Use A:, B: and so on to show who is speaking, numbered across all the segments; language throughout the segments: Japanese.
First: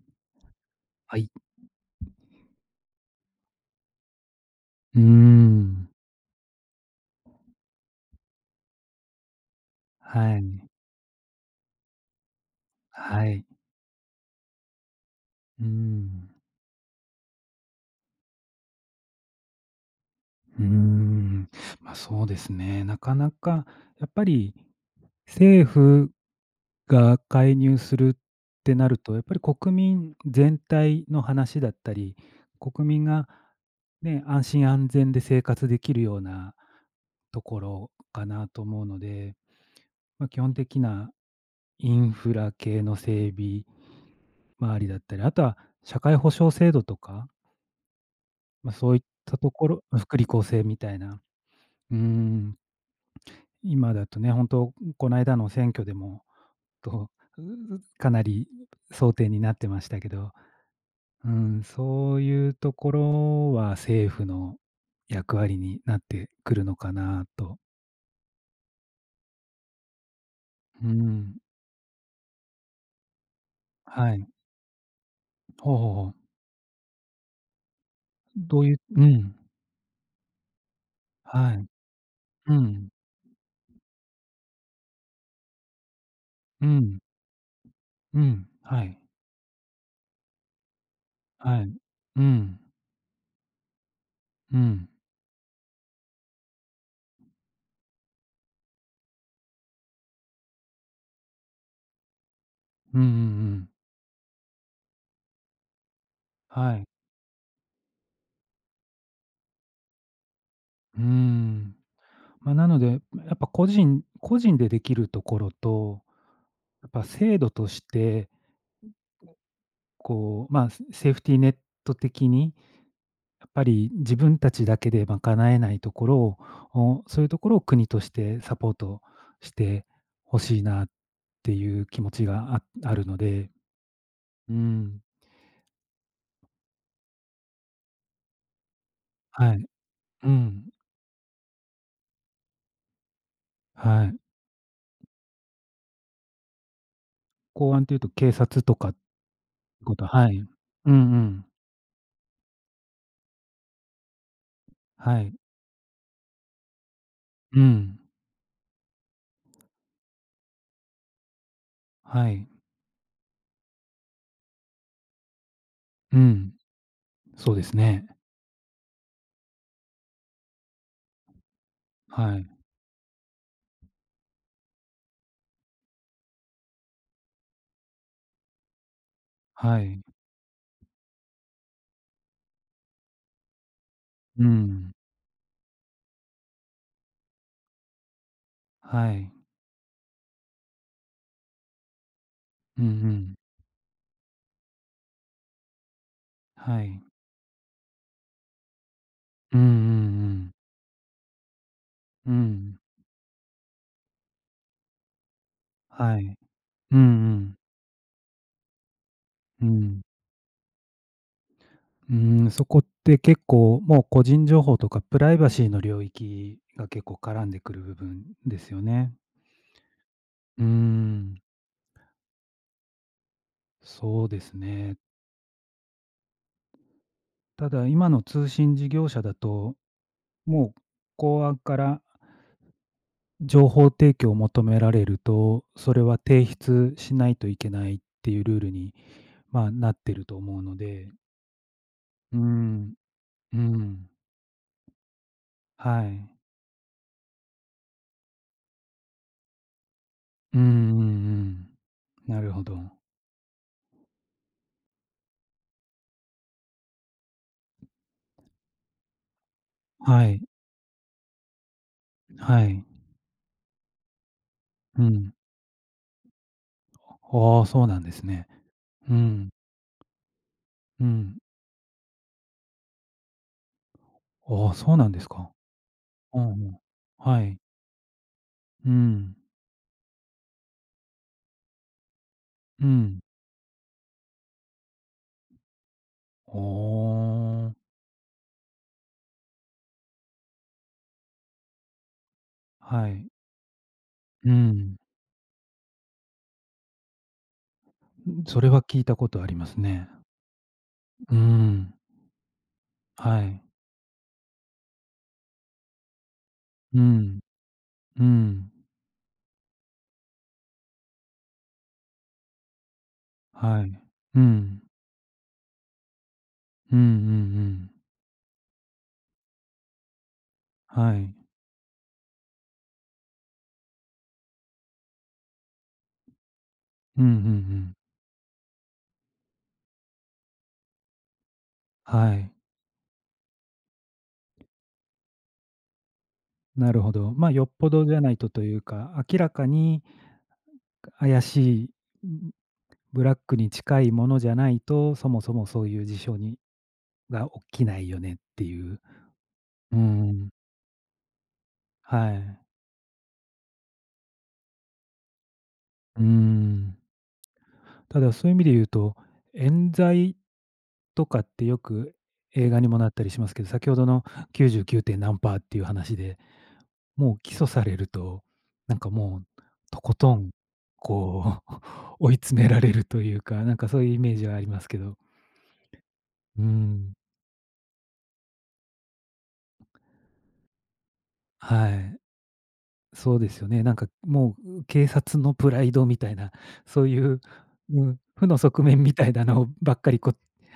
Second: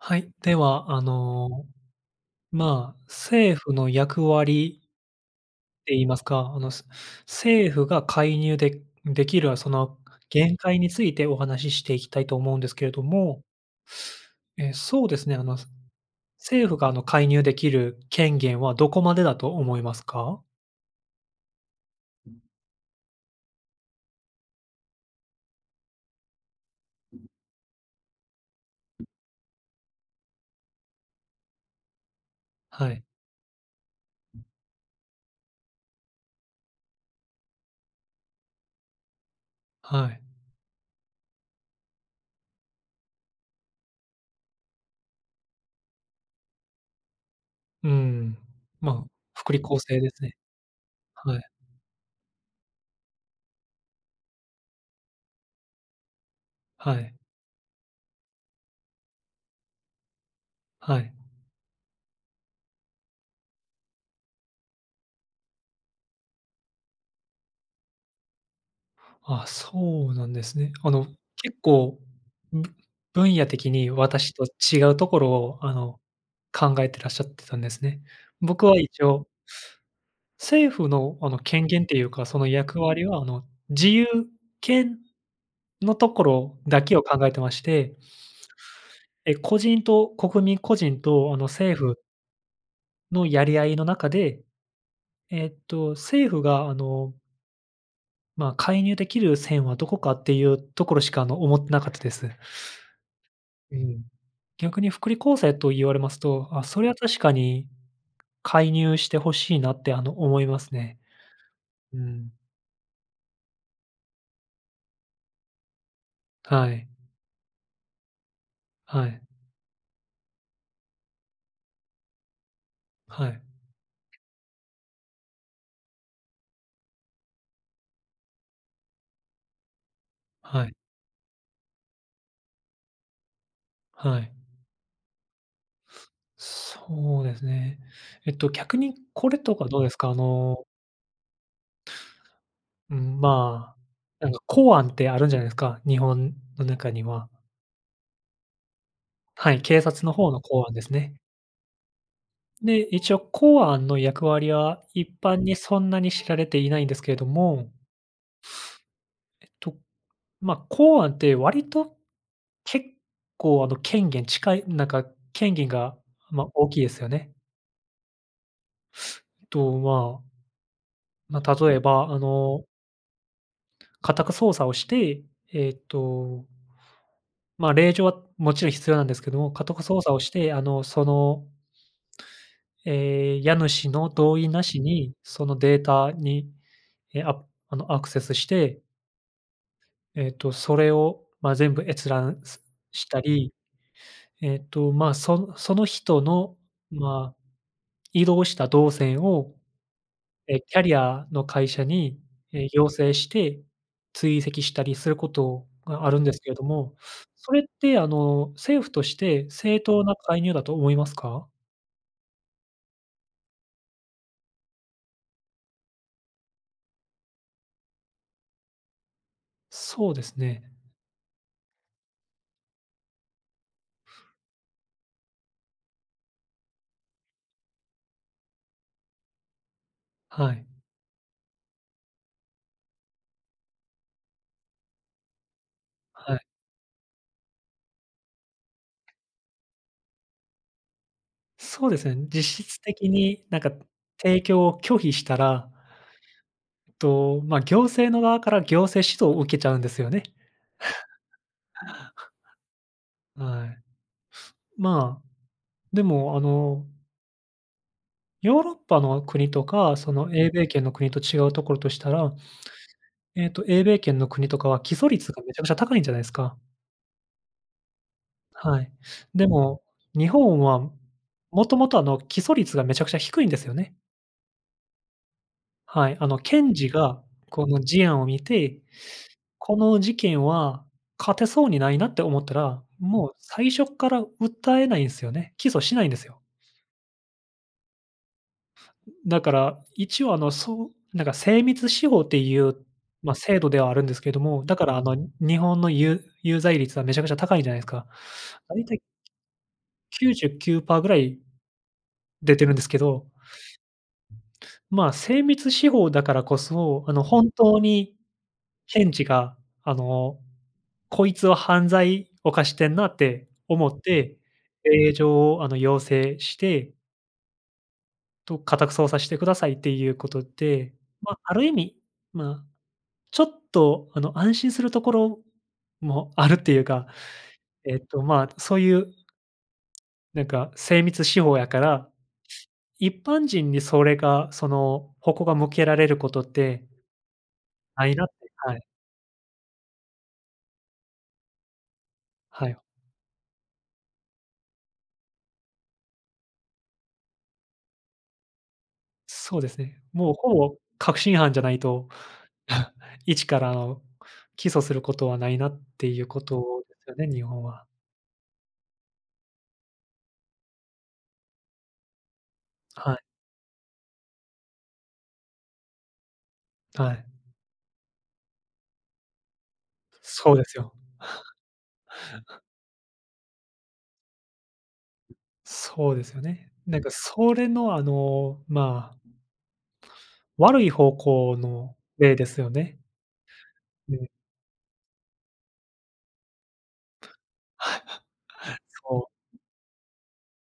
A: はい、では、あ
B: はい。
A: の、まあ、政府の役割
B: うー
A: っ
B: ん。
A: て言いますか、あの、す政府が介入でできる、あ、その、
B: は
A: 限
B: い。
A: 界についてお話ししていきたいと思うんですけれど
B: はい。
A: も。え、そうですね、あ、ま
B: う
A: す、
B: ん。
A: 政府が、あの、介入できる権限はどこまでだと思いますか？
B: うーん。ま、そうですね。なかなか、やっぱり、政府が介入するってなると、やっぱり、国民全体の話だったり、国
A: はい。
B: 民が、ね、安心安全で生活できるようなところかなと思うので。
A: はい。
B: ま、基本的なインフラ系の整備周りだったり、後は社会保障制度とか
A: うん。
B: ま、そういっ
A: ま、
B: たと
A: 福利
B: こ
A: 厚
B: ろ
A: 生で
B: 福
A: す
B: 利
A: ね。
B: 厚生みたいな。
A: はい。
B: うーん。今だとね、ほんと、んこの間の選挙でも、
A: は
B: ど
A: い。
B: んかなり争点になってましたけど。
A: はい。
B: うん、そういうところは政府の役割になってくるのかなと。
A: あ、そうなんですね。
B: ふー
A: あの、
B: ん。
A: 結構、む分野的に
B: はい。
A: 私と違うところを、あ
B: ほうほう
A: の、
B: ほう。
A: 考えてらっしゃってたんですね？
B: んど
A: 僕
B: うい
A: は
B: う
A: 一
B: う
A: 応
B: ん。
A: 政府の、あの、
B: は
A: 権
B: い。
A: 限っていうか、その
B: う
A: 役
B: ん。
A: 割は、あの、自由権のところ
B: う
A: だけ
B: ん。
A: を考えてまして
B: うん、はい。
A: え、個人と国民個人と、あの、
B: はい。
A: 政府
B: うん。
A: のやり合いの中で、
B: うん。
A: えっと、政府が、あのま、介入出来る線はどこかっていうところしか、あの、思ってなかったです。
B: うんうんうん。
A: うん。逆に福利厚生と言われますと、あ、
B: は
A: そ
B: い。
A: れは確かに介入して欲しいなって、あの、思いますね。
B: うーん。
A: うん。
B: ま、なので、ま、やっぱ個人個人で出来るところと、
A: はい。
B: やっぱ制度として
A: はい。
B: こう、ま、すセーフティネット的に、
A: はい。
B: やっぱり自分たちだけで賄えないところをを、そういうところを国としてサポートして、欲しい
A: はい。
B: なっていう気持ちがああるので
A: はい。
B: うん。
A: そうですね。えっと逆に、これと
B: はい。
A: かどうですか？あ
B: う
A: の
B: ん。
A: うん、ま、
B: はい。
A: なんか、公安ってあるじゃないですか、日本の中には。
B: 公安っていうと、警察とか。
A: はい、警
B: こ
A: 察
B: と
A: の方
B: はい。
A: の
B: うん
A: 公案です
B: う
A: ね。
B: ん。
A: で、一応公安の役割は一
B: はい。
A: 般にそんなに知られていないんですけれど
B: う
A: も。
B: ん。
A: えっと、ま、公安って割と
B: はい。
A: 結構、あの、権限近いなんか、権限が、
B: う
A: まあ、
B: ん。
A: 大きいですよね。
B: そうですね。
A: と、まあ。ま、例えばあ
B: はい。
A: の家宅操作をして、えっとま、令状はもちろん必要なんですけども、家
B: は
A: 宅捜
B: い。
A: 索をして、あの、そのええ、家主の同
B: う
A: 意なし
B: ん。
A: に、そのデータに、え、ああのアクセスして
B: はい。
A: えっと、それを、ま、全部閲覧、す
B: うんう
A: した
B: ん。
A: り、えっとま、そその人の
B: はい。
A: ま、移動した動線を、
B: うんうんうん。
A: え、キャリアの会社に、
B: う
A: え、
B: ん。
A: 要請して追跡したりすることがあ
B: は
A: るんで
B: い。
A: すけれども、
B: うんう
A: そ
B: ん。
A: れってあの、政府として
B: う
A: 正
B: ん。
A: 当な介入だと思いますか？
B: うーん、そこって結構もう個人情報とかプライバシーの領域が結構絡んでくる部分ですよね。
A: そうですね。
B: うーん。そうですね。ただ、今の通信事業者だと、
A: はい。
B: もう公安から情報提供を求められると、それは
A: は
B: て
A: い。
B: いひつしないといけないっていうルールに、まあ、なってると思うので。
A: そうですね。
B: うー
A: 実質
B: ん。
A: 的に、
B: う
A: なんか、
B: ん。
A: 提供を拒否したら
B: はい。
A: えっと、ま、行政の側から行政指導を受けちゃうんですよね。
B: うんうんうん。なるほど。
A: はい。ま、でも、あのヨーロッパの国とか、そ
B: は
A: の、
B: い。
A: 英米圏の国と違うところとしたら、
B: はい。
A: ええと、英米圏の国とかは起
B: う
A: 訴
B: ん。
A: 率がめちゃくちゃ高いんじゃないすか。
B: ああ、そうなんですね。
A: はい。
B: う
A: で
B: ん。
A: も、日本は
B: うん、う
A: もともと、あの、起訴率がめちゃくちゃ低いんですよね。
B: ああ、そうなんですか。
A: はい。あの、
B: うんう
A: 検
B: ん。
A: 事が
B: はい。
A: この事案を見て、
B: うん。
A: この事件は勝てそうにないなって思ったら、
B: うん。
A: もう最初っから訴えないんすよね。起訴しないんですよ。
B: ああ。
A: だから、一応あの、そう、なんか精密司法っていう、
B: はい。
A: ま、制度ではあるんですけど
B: う
A: も、だから、
B: ん。
A: あの、日本のゆ有罪率はめちゃくちゃ高いじゃないすか。
B: それ
A: だ
B: は
A: いたい
B: 聞いた事ありますね。
A: 99パーぐら
B: うー
A: い、
B: ん。
A: 出てるんですけど。
B: はい。
A: まあ、精密司法だからこ
B: う
A: そ、あの、
B: ん。
A: 本当に
B: うん。
A: 検事が、あの、こいつは犯罪犯してんなって
B: は
A: 思
B: い。
A: って、
B: うん。
A: 令状を、あの、要請して
B: うんうんうん。
A: と家宅捜査してくださいっていうことで、
B: はい。
A: ま、ある意味、ま、ちょっと、あの、安心するところもあるっていうか、
B: うんうんうん。
A: えっと、ま、そういうなんか精密手法やから、
B: はい。
A: 一般人にそれが、その矛が向けられることって、
B: なるほど。ま、よっぽど
A: ない
B: じゃ
A: なっ
B: な
A: て
B: いとと
A: は
B: い
A: い。
B: うか、明らかに怪しい、んん、
A: はい。
B: ブラックに近いものじゃないと、そもそもそういう事象にが起きないよねっていう。
A: そうです
B: う
A: ね。もう
B: ん。
A: ほぼ確信犯じゃないと、
B: はい。
A: 一から起訴することはないなって
B: う
A: い
B: ー
A: うこと
B: ん。
A: すよね、日本は。
B: ただ、そういう意味で言うと、冤罪とかってよく映画にもなっ
A: はい。
B: たりしますけど、先ほどの99点何パーっていう話で、
A: はい。
B: もう起訴されると、なんかもう、とことん、
A: そうですよ。
B: こう、追い詰められるというか、なんかそういうイメージはありますけど。
A: そうですよ
B: うー
A: ね。なんか
B: ん。
A: それの、あの、ま悪い方向
B: は
A: の
B: い。
A: 例ですよね。
B: そうですよね、なんか
A: うん。
B: もう、う、警察のプライドみたいな、そういう、う、負の側 面みた
A: そ
B: いだ
A: う。
B: のばっかりこ、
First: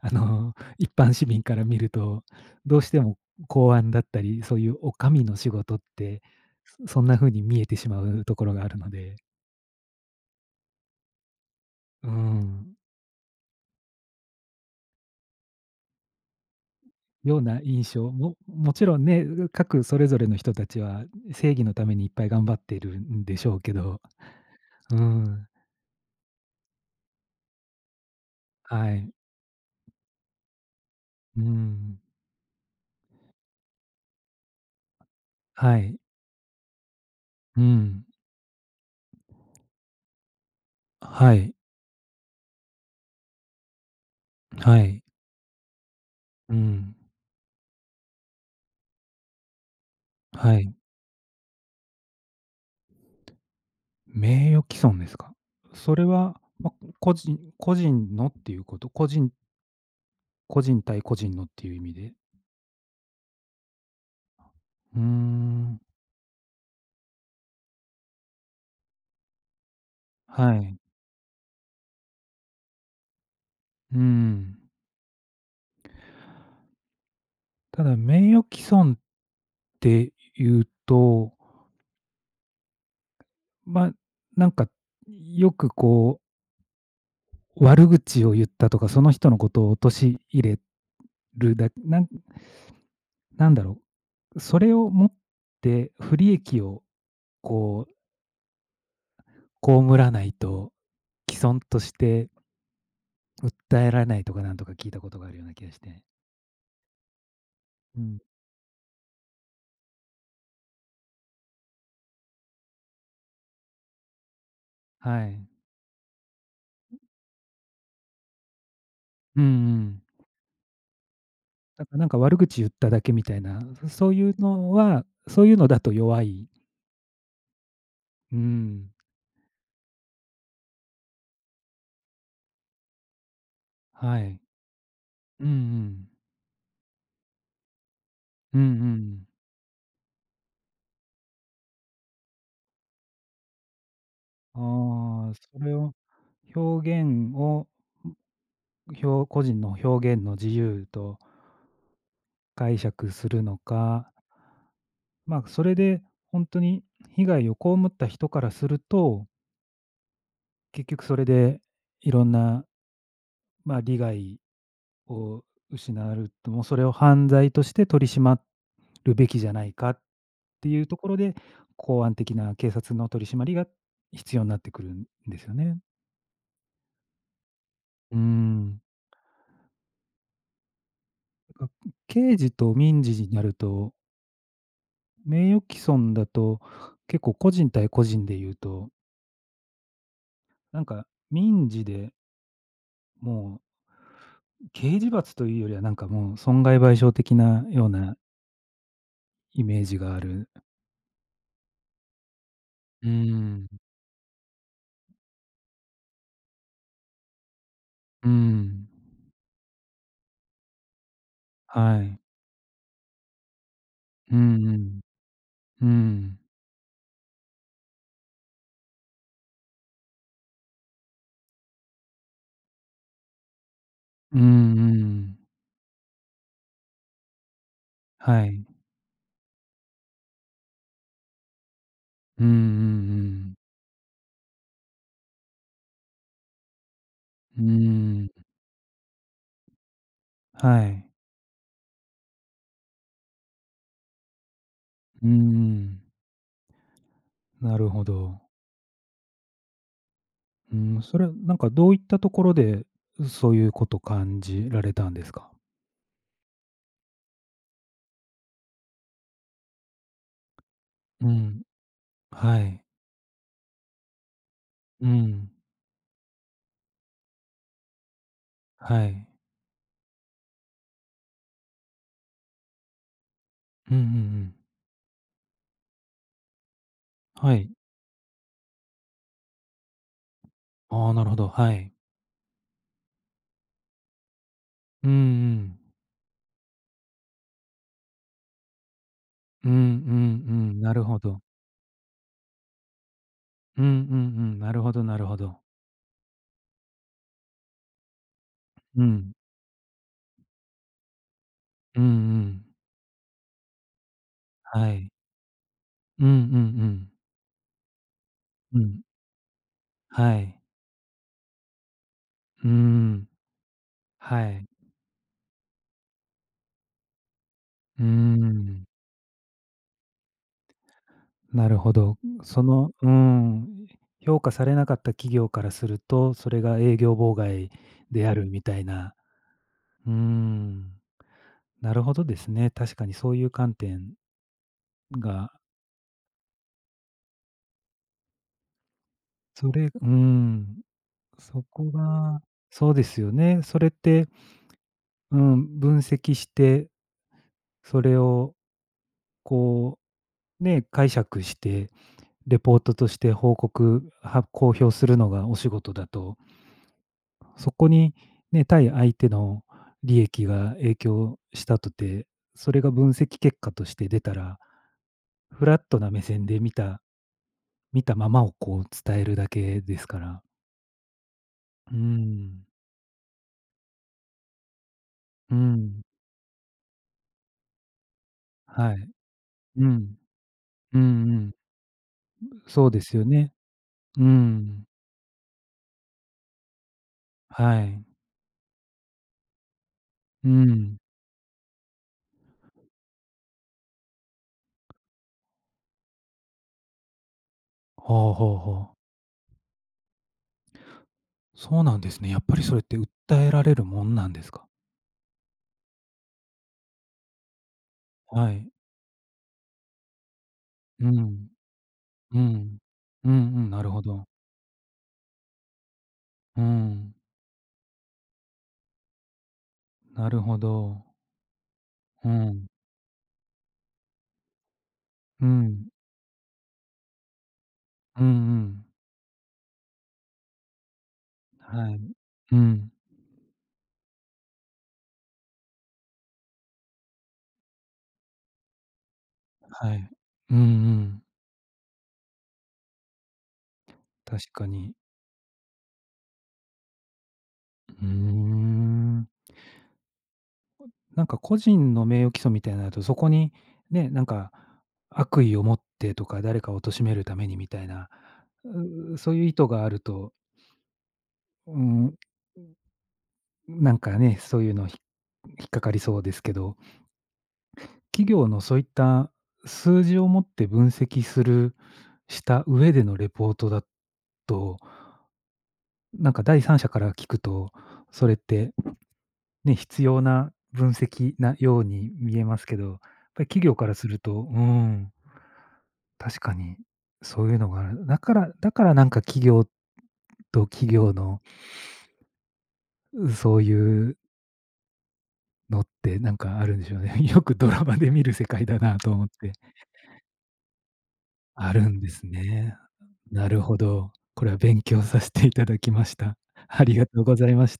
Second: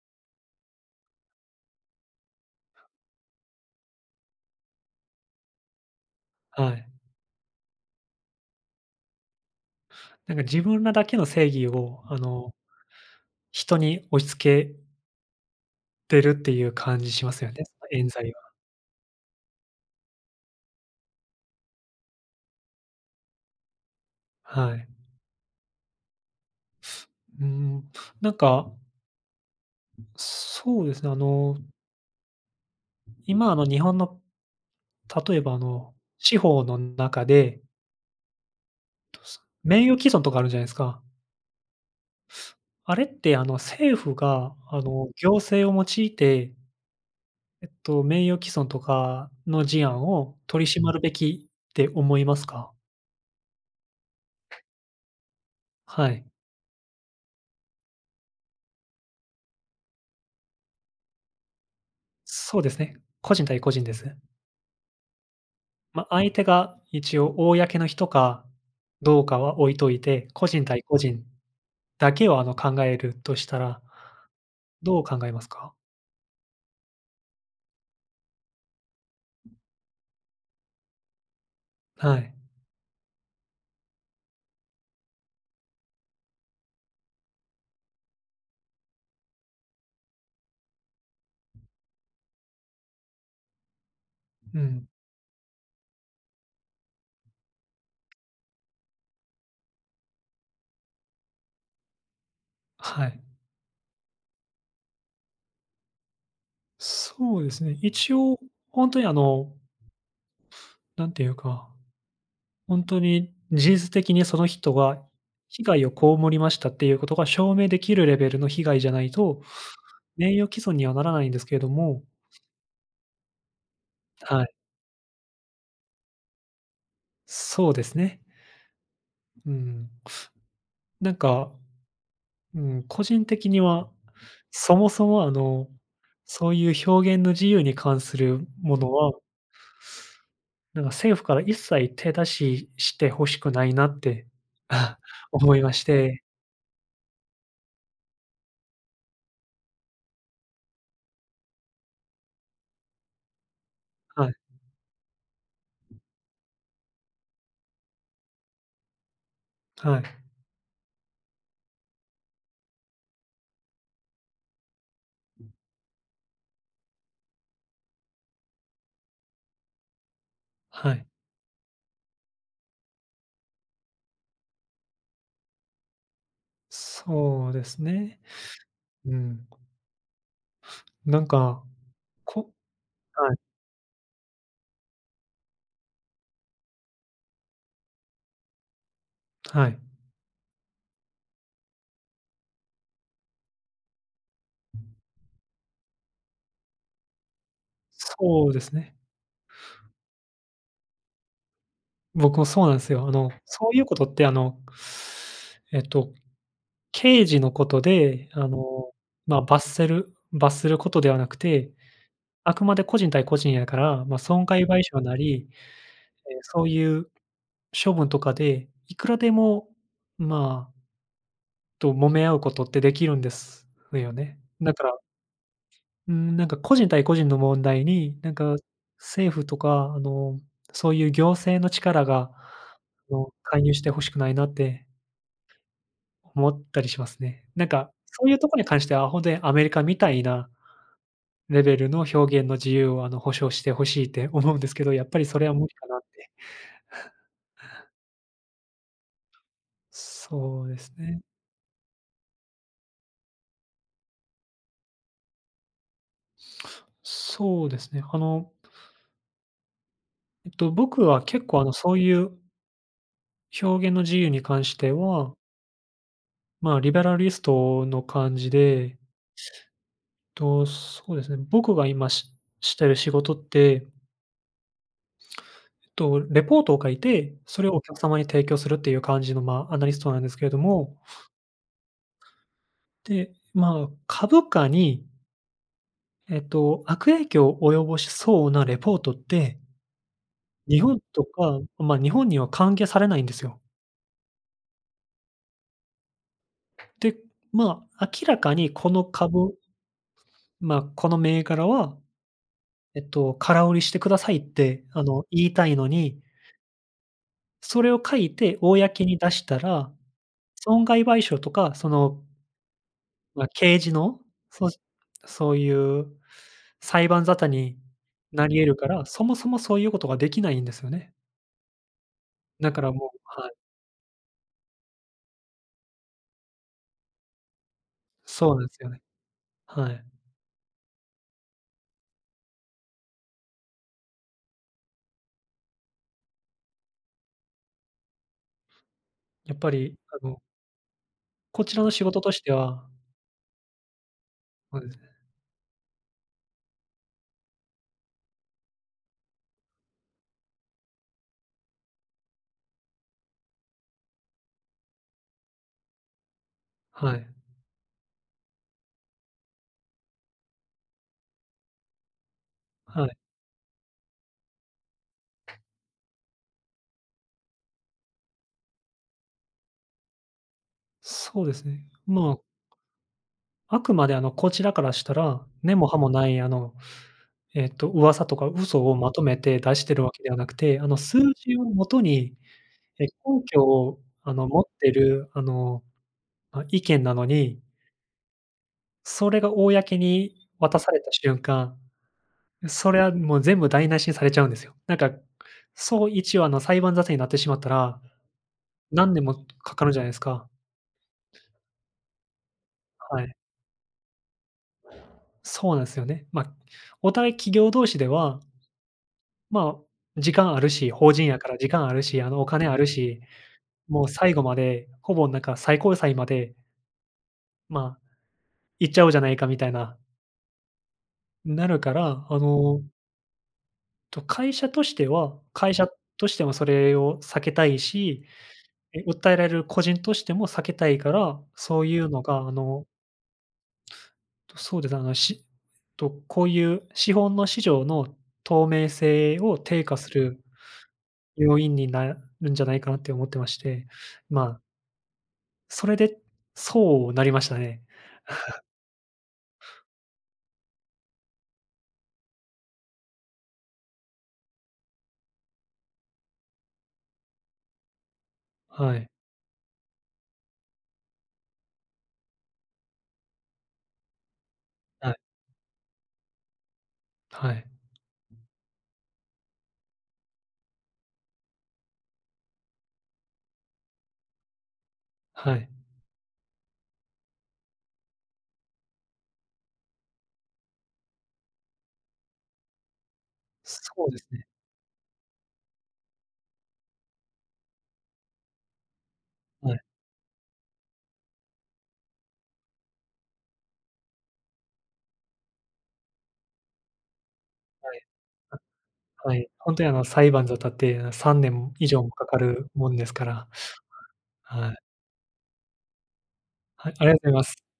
B: あの、一般市民から見ると、どうしても公安だったり、そういうお上の仕事って、
A: は
B: す
A: い。
B: そんな風に見えてしまうところがあるので。
A: なんか、自分らだけの正義を、
B: うー
A: あの、
B: ん。
A: 人に押し付けてるっていう感じしま
B: よう
A: すよ
B: な
A: ね、
B: 印
A: 冤
B: 象、
A: 罪
B: も
A: は。
B: もちろんね、う各それぞれの人達は正義のためにいっぱい頑張っているんでしょうけど。
A: はい。
B: うーん。
A: うーん、なんか
B: はい。
A: そうですね、あ
B: うー
A: の
B: ん。
A: 今の日本の、例えば、あ
B: は
A: の、
B: い。
A: 司法の中で
B: うーん。
A: 名誉毀損とかあるじゃないですか？
B: はい。
A: あれって、あの、政府が、あ
B: はい。
A: の、行政を用いて
B: うーん。
A: えっと、名誉毀損とかの事案を
B: は
A: 取り
B: い。
A: 締まるべきって思いますか？
B: 名誉毀損ですか？それ
A: はい。
B: は、まあ、個人個人のっていう事、個人個人対個人のっていう意味で
A: そうですね。個人対個人です。
B: ふん。
A: ま、相手が一応、公の人かどうかは置いといて、個
B: は
A: 人
B: い。
A: 対個人だけを、あの、考えるとしたら、
B: うーん。
A: どう考えますか？
B: ただ、名誉毀損っていうと
A: はい。
B: ま、なんか、い、よくこう悪口を言ったとか、その人の事を陥れる、だなんなんだろう、そ
A: う
B: れ
A: ん。
B: をもって不利益をこう被らないと、毀損として
A: はい。
B: 訴えられないとかなんとか聞いたことがあるような気がして。
A: そうですね。
B: う
A: 一
B: ん。
A: 応本当にあのなんていうか、本当に事実的にその人が、
B: はい。
A: 被害を被りましたっていうことが証明できるレベルの被害じゃない
B: う
A: と、
B: んうん。
A: 名誉毀損にはならないんですけれど
B: だから、
A: も
B: なんか、悪口言っただけみたいな、そそういう
A: はい。
B: のは、そういうのだと弱い。
A: そうですね。
B: うん。
A: うん。なんか、うん、個人的には
B: はい。
A: そもそもあ
B: うんう
A: の、
B: ん。
A: そういう表現の自由に関する
B: うんう
A: ものは
B: ん。
A: なんか、政府から一切手出ししてほしくないなって、あ、
B: ああ、
A: 思
B: そ
A: いま
B: れ
A: し
B: を、
A: て。
B: 表現を、ん、ひょう個人の表現の自由と解釈するのか。
A: はい。
B: まあ、それで本当に被害を被った人からすると
A: はい。
B: 結局それで、色んなま、利害を
A: うん。
B: 失わると、もうそれを犯罪として取り締まるべきじゃないかっていう
A: は
B: とこ
A: い。
B: ろで、公安的な警察の取り締まりが必要なってくるんですよね。
A: そうです
B: う
A: ね。
B: ーん。
A: うん。なん
B: あ
A: か、
B: かん、刑
A: こ
B: 事と民事じ
A: はい。
B: なると名誉棄損だと、結構個人対個人で言うと
A: はい。
B: なんか、民事でもうん、
A: う
B: 刑
A: ん。
B: 事罰というよりは、なんかもう損害賠償的なような
A: そうですね。
B: イメージがある。
A: 僕もそうなんす
B: う
A: よ。
B: ー
A: あ
B: ん、
A: の、
B: う
A: そうい
B: ん。
A: うことってあの、えっと、刑事のこと
B: う
A: で、
B: ー
A: あ
B: ん。
A: の、ま、罰せる罰することではなくて、
B: はい。
A: あくまで個人対個人やから、ま、
B: う
A: 損害
B: んう
A: 賠
B: ん、
A: 償なり、
B: う
A: ええ、
B: ん。
A: そういう処分とかでいくらでも、まあと、揉め合うことって出来るんですよ
B: う
A: ね。
B: ーん
A: な
B: うー
A: から
B: ん。
A: うーん、なんか個人対個人の問題に、なん
B: は
A: か、
B: い。
A: 政府とか、あの、そういう行政の力が、
B: うんうん
A: あ
B: う
A: の、
B: ん。
A: 介入して欲しくないなって思ったりしますね。
B: うー
A: なんか、そういう
B: ん。
A: とこに関してはほんとに、アメリカみたいな
B: はい。
A: レベルの表現の自由を、あの、保障してほしいって思うんですけど、やっぱり
B: うんう
A: それは無理かなっ
B: ん。
A: て。
B: なるほど。
A: そう
B: う
A: です
B: ーん、そ
A: ね。
B: れ、うなんかどういったところで、うそういうこと感じられたんですか？
A: そうですね。あのえっと、僕は
B: う
A: 結
B: ん。
A: 構あの、そういう
B: はい。
A: 表現の自由に関して
B: う
A: は
B: ん。
A: まあ、リベラリストの感じで
B: はい。
A: と、そうですね、僕が今ししてる仕事ってう
B: うんう
A: ん。
B: んうん。
A: えっと、レポートを書いて、
B: は
A: それ
B: い。
A: をお客様に提供するっていう感じの、まあ、アナリストなんですけれども
B: ああ、なるほど、はい。
A: で、まあ、株価に
B: うんうん。
A: えっと、悪影響及ぼしそうなレポートって、
B: うんうん
A: うん、
B: うん、
A: 日
B: な
A: 本
B: るほ
A: と
B: ど。
A: か、うま、日本には歓迎されないんですよ。
B: うんうんうん。なるほどなるほど。
A: で、まあ、明らかにこの
B: うん。
A: 株ま、この銘柄は、
B: うんうん。
A: えっと「空売りしてください」って、
B: は
A: あ
B: い。
A: の、言いたいのに
B: うんうんうん。
A: それを書いて
B: うん。
A: 公に出したら、
B: はい。
A: 損害賠償とかその、
B: うーん。
A: ま、刑事の、
B: はい。
A: そしそういう裁判沙汰に
B: うー
A: なり得る
B: ん。
A: から、そもそもそういうことができないんですよね。
B: なるほど。そ
A: だから
B: のうー
A: もうはい。
B: ん、評価されなかった企業からすると、それが営業妨害である
A: そう
B: み
A: なんす
B: たい
A: よね。
B: な。
A: はい。ううん。
B: うーん。なるほどですね。確かにそういう観点が
A: やっぱ
B: それ
A: り、
B: う
A: あの
B: ん、うそ
A: こちら
B: こ
A: の仕事とし
B: が
A: ては
B: そうですよね、それって
A: ほうですね。
B: うん、分析して、それを、こう、ね、解釈して、レポートとして報告は公表するのがお仕事だと
A: はい。ううん。
B: そこに、ね、対相手の利益が影響したとて、それが
A: は
B: 分
A: い。
B: 析結果として出たら、フラットな目線で見た、見たままをこう、伝えるだけですから
A: そうですね、
B: うー
A: まあ
B: ん。
A: あくまで、あの、こちらからしたら、
B: う
A: 根も葉
B: ん。
A: も無い、あの、えっと、噂とか嘘
B: は
A: を
B: い。
A: まとめて出し
B: う
A: てるわ
B: ん。
A: けではなくて、あの、
B: うん
A: 数
B: うん。
A: 字をもとに、
B: うそうで
A: え、
B: すよ
A: 根
B: ね。
A: 拠を、
B: う
A: あの、持っ
B: ん。
A: てる、あの、あ、意見なのに
B: はい。
A: それが公に
B: う
A: 渡さ
B: ん。
A: れた瞬間、それはもう全部台無しにされちゃうんですよ。なんか、そういちわの裁判沙汰になってしまったら、
B: はあはあはあ。
A: 何年もかかるじゃないすか。
B: そうなんですね。やっぱりそれって
A: はい。
B: 訴えられるもんなんですか？
A: そうなんすよね。ま、お互い企業同士では、
B: はい。
A: まあ、時間あるし
B: う
A: 法人や
B: ん。
A: から時間あるし、あ
B: う
A: の、お金あ
B: ん。
A: るし、
B: うんうん、なるほ
A: もう
B: ど。
A: 最後まで、ほぼなんか、最高裁まで
B: うん。
A: まあ、いっちゃおうじゃないかみたいな
B: なるほど。
A: なるから、
B: ふ
A: あ
B: ん。
A: のと、会社としては
B: う
A: 会社
B: ん。
A: としても、それを避けたいし、
B: うんうん。
A: 訴えられる個人としても避けたいから、そう
B: は
A: い
B: い。
A: うのが、あ
B: う
A: の
B: ん。
A: そうですね、あの、しとこういう資本の市場の透明性を低
B: は
A: 下
B: い。
A: する、
B: うんうん。
A: 要因になるんじゃないかなって思ってまして、
B: 確
A: まあ
B: かに。
A: それで、そうなりましたね。
B: ふう ん。
A: はい。
B: うーん。ううん。なんかね、そういうの、ひ
A: はい。
B: 引っかかりそうですけど。
A: はい。
B: 企業のそういった、数字をもって分析するした上でのレポートだと、
A: はい。
B: なんか第三者から聞くと、それって、ね、必要な分析なように見えますけど、やっぱり、企業から
A: そ
B: す
A: うで
B: る
A: す
B: と、
A: ね。
B: うーん。確かに、そういうのがある。だからだから、なんか企業
A: はい。
B: と企業の そういうのって、なんかあるんでしょうね。よくドラ
A: は
B: マ
A: い。
B: で見る世界だなと思っ
A: はい、
B: て。
A: ほんとにあの裁判沙汰って、さんね
B: あ
A: ん
B: る
A: 以
B: ん
A: 上も
B: で
A: か
B: す
A: かる
B: ね。
A: もんですから。
B: なるほど。これは
A: はい。
B: 勉強させて頂きました。あ
A: はい、
B: り
A: あ
B: が
A: りが
B: とう
A: とうござい
B: ご
A: ま
B: ざい
A: す。
B: まし